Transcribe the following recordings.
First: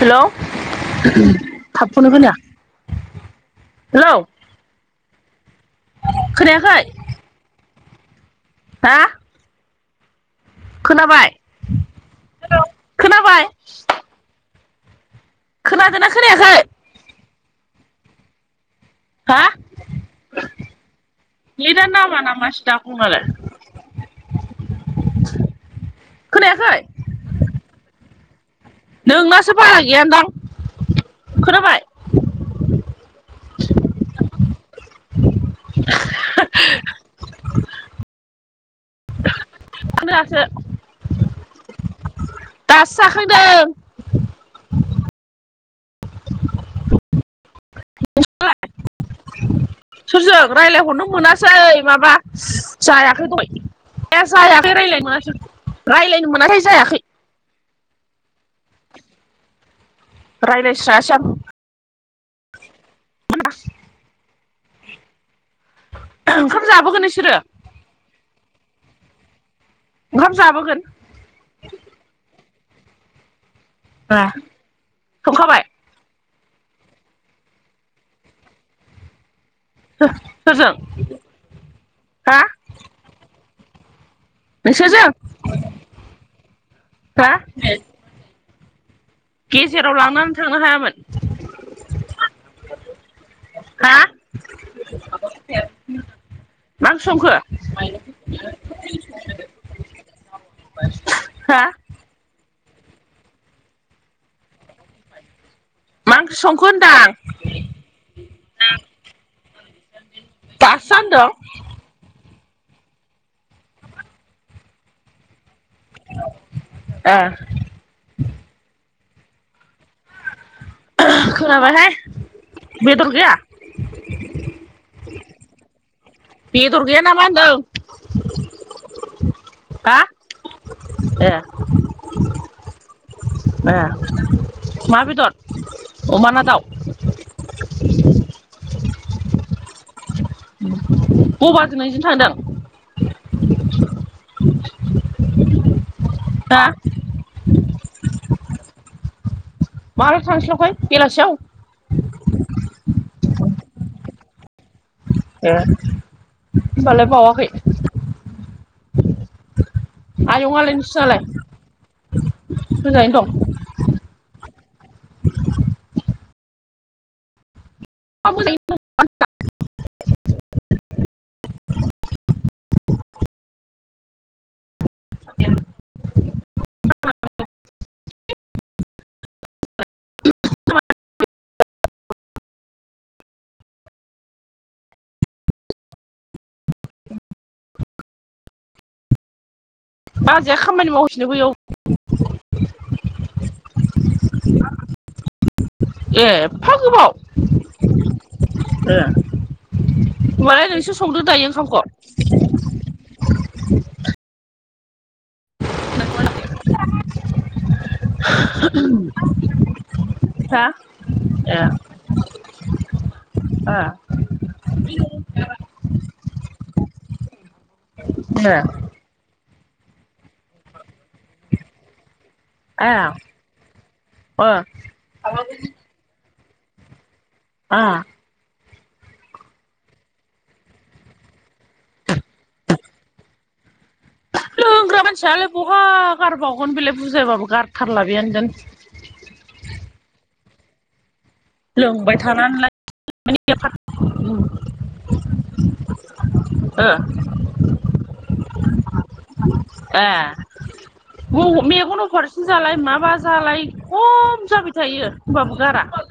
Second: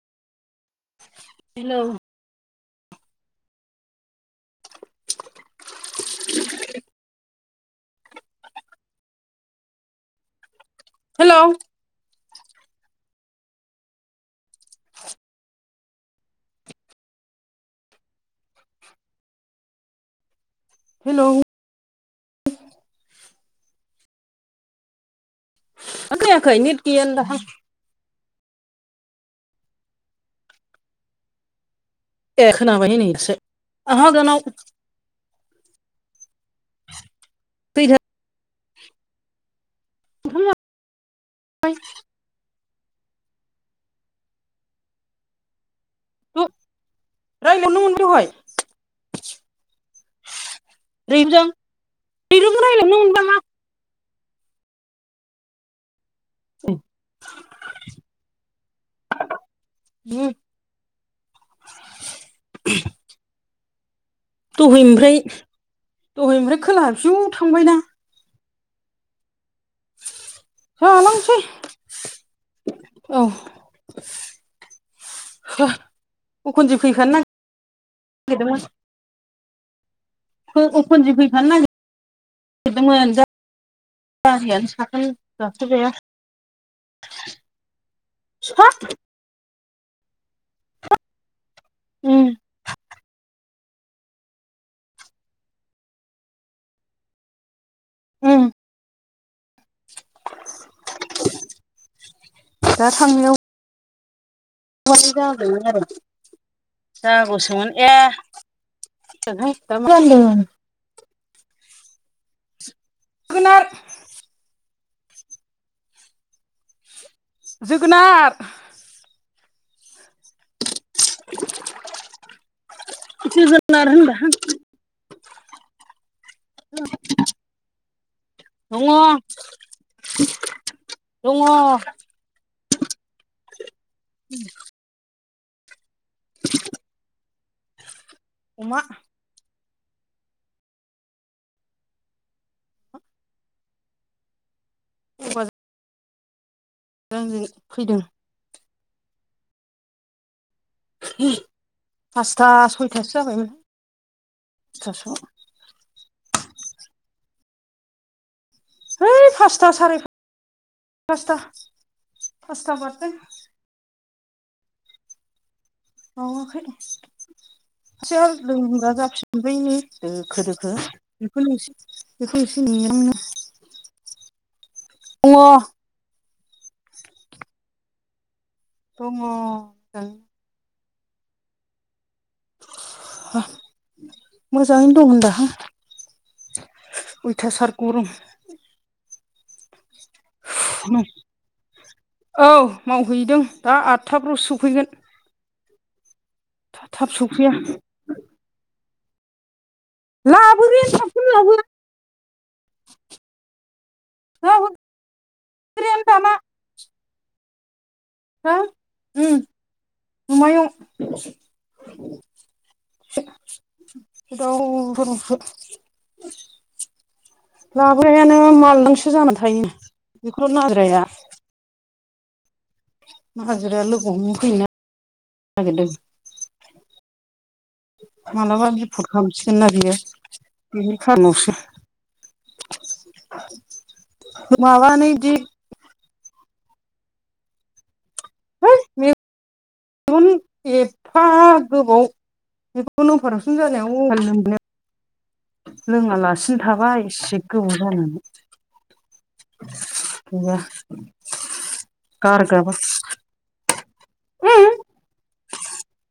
हेल' hello थाबखौनो खोनाया hello खोनायाखै हा खोनाबाय हेलौ खोनाबाय खोनादों ना खोनायाखै हा हेलौ नेदानो‌ नाङा नामासै दा फनालाय ओ खोनायाखै नेट गैयानो दाहां नोंनासो बारा गैय दां खोनाबाय? ए खोनाबायहाय नै दासो [unintelligible] [unintelligible] [unintelligible] [inaudible] दासो जाखांदों। रं रायज्लायनो मोबाय दहाय [unintelligible] सोरजों राय्लायहरनो रैरुबजों मोनासै माबा रैरुबजों रायलायनो मोनबाय जायाखै मा दहाय ए जायाखै रायज्लायनो मोनासै रायज्लायनो मोनथाय जायाखै। [unintelligible] रायलायस्रायासै आं [unintelligible] दहायनिफ्राय दहायनिफ्राय ओंखाम खोलाहा जाबोगोन फिउ बिसोरो थांबायना ओंखाम जाबोगोन। जालांसै औ। ओ संखाबाय अखुनजि फैफानो नांगिरदोंमोन। [unintelligible] अखनजि फैफानो हा नागिरगिरदोंमोन जा [unintelligible] गारियानो नोंसोरजों साथाम गाखोजाया हा फिफा गेजेराव लांनानै थांहोनो हायामोन उम हा? मा ओंख्रि संखो? उम हा? दा थांनायाव [unintelligible] आरो मा ओंख्रि संखो होनदां जागौसोमोन [unintelligible] दासो जानदों? जोगोनार ए। जोगोनार खोनाबायहाय बेदर गैया? जोगोनार होनदां बेदर गैया नामा होनदों? दङ हा ए दङ। ए [inaudible] अमा बेदर अमाना दाउ? अमा। बबा दिनैजोंनो थांदों? [inaudible] बबाजों हा? आंजों फैदों। माला थांस्लाबखोहाय? फासथा सयथासो जाबायमोन सयथासोआव ए होमबालाय बावाखै। है फासथा साराय फास आयंआलाय नोंसिनालाय पासथा बारदों मोजाङैनो दं? [unintelligible] ओमफ्राय नै मोजाङै दोखो दोखो बेखौनो एसे बेखौ एसे नेनायावनो दङ। मोजाङैनो दं होनदाहां। अयथासार गरम। बाजैया खामानि मावगासिनो बैयाव औ मावहैदों दा आथथाफ्रावसो सफैगोन। ए एफा थाब गोबाव? सफैया ए होमबालाय नोंसो लाबोग्रायानो संदो थाबखौनो दायो लाबोआ ओंखामखौ [unintelligible] [unintelligible] हा ओम हा बिमायं ए ए [unintelligible] लाग्रायानो ए मालदांसो जाना थायो बेखौ नागिरहैया। ए हाजिराया लोगो हमनो ओ फैनो नागिरदों। आ मालाबा बिपर्ट खालामसिगोन ना बियो बेनि खारनावसो। [inaudible] [unintelligible] लोंग्रा माबानो इदि मानसियालाय बहा गारबावगोन बेलाय बुजायबाबो गारथारला बेनदेन है [unintelligible] गोबाव [unintelligible] लोङालासिनो थाबाय एसे गोबाव जानानै ए गैया मेगनाव अफारेसन गारग्राबो जालाय माबा जालायसो खम जाबाय थायो।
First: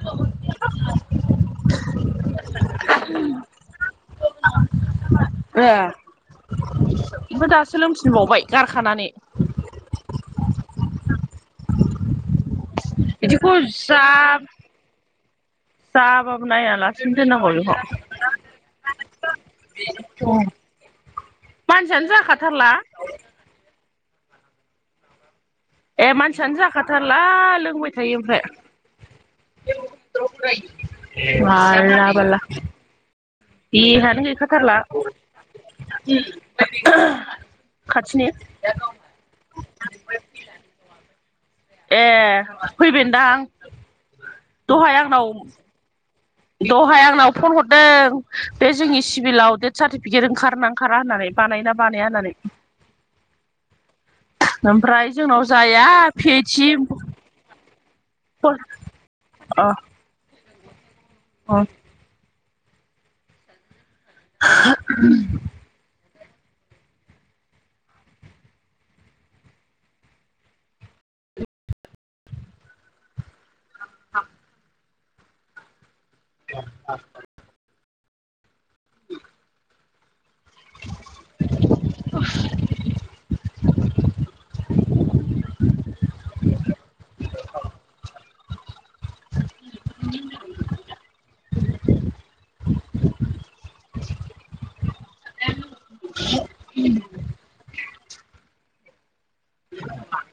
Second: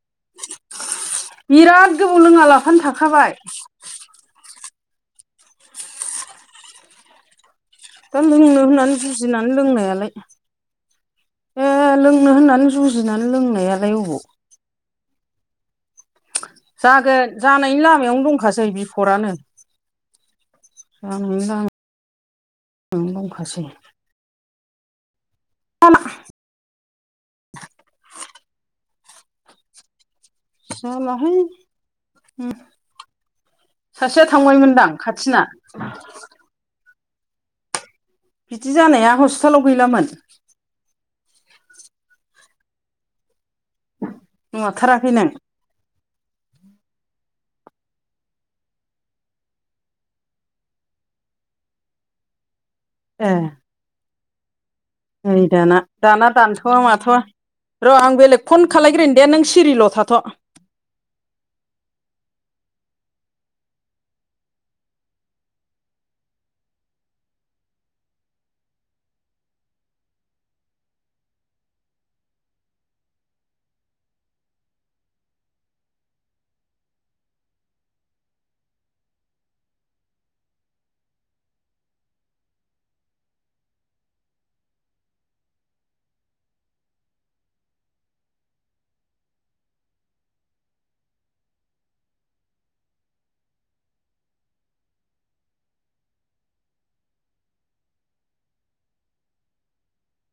बिराद गोबाव लोङा लाफानो थाखाबाय। [unintelligible] दासो लोंफिनबावबाय गारखानानै? गुनानै लोंनायालाय ए लोंनो होननानै। नों जुजिनानै बिदिखौ लोंनायालाय अबाव साब जागोन जानायनि लामायावनो दंखासै बिफदानो [unintelligible] मानसियानो जाखाथारला। नों दंखासै। ए मानसियानो जाखाथारला लोंबाय थायो ओमफ्राय? जालाहाय [unintelligible] देहानो सासेया गैखाथारला थांबायमोनदां खाथिना खाथिनि? बिदि जानाया हस्पिटालाव गैलामोन? ए फैबायनदांं। नुथाराखै नों? दहाय आंनाव फन हरदों बे जोंनि सिभिलाव डेथ सार्टिफिकेट ओंखारोना। ओंखारा होननानै बानायना बानाया होननानै। ए ओमफ्राय नोइ जोंनाव दाना जाया दाना पि ओइस सि दानथ'वा माथ'वा। र' आं बेलेग फन खालायग्रोनि दे नों अ सिरिल' थाथ'। [inaudible] [unintelligible] [unintelligible] [unintelligible] [unintelligible] [unintelligible] [unintelligible] [inaudible] [inaudible] [unintelligible] [unintelligible]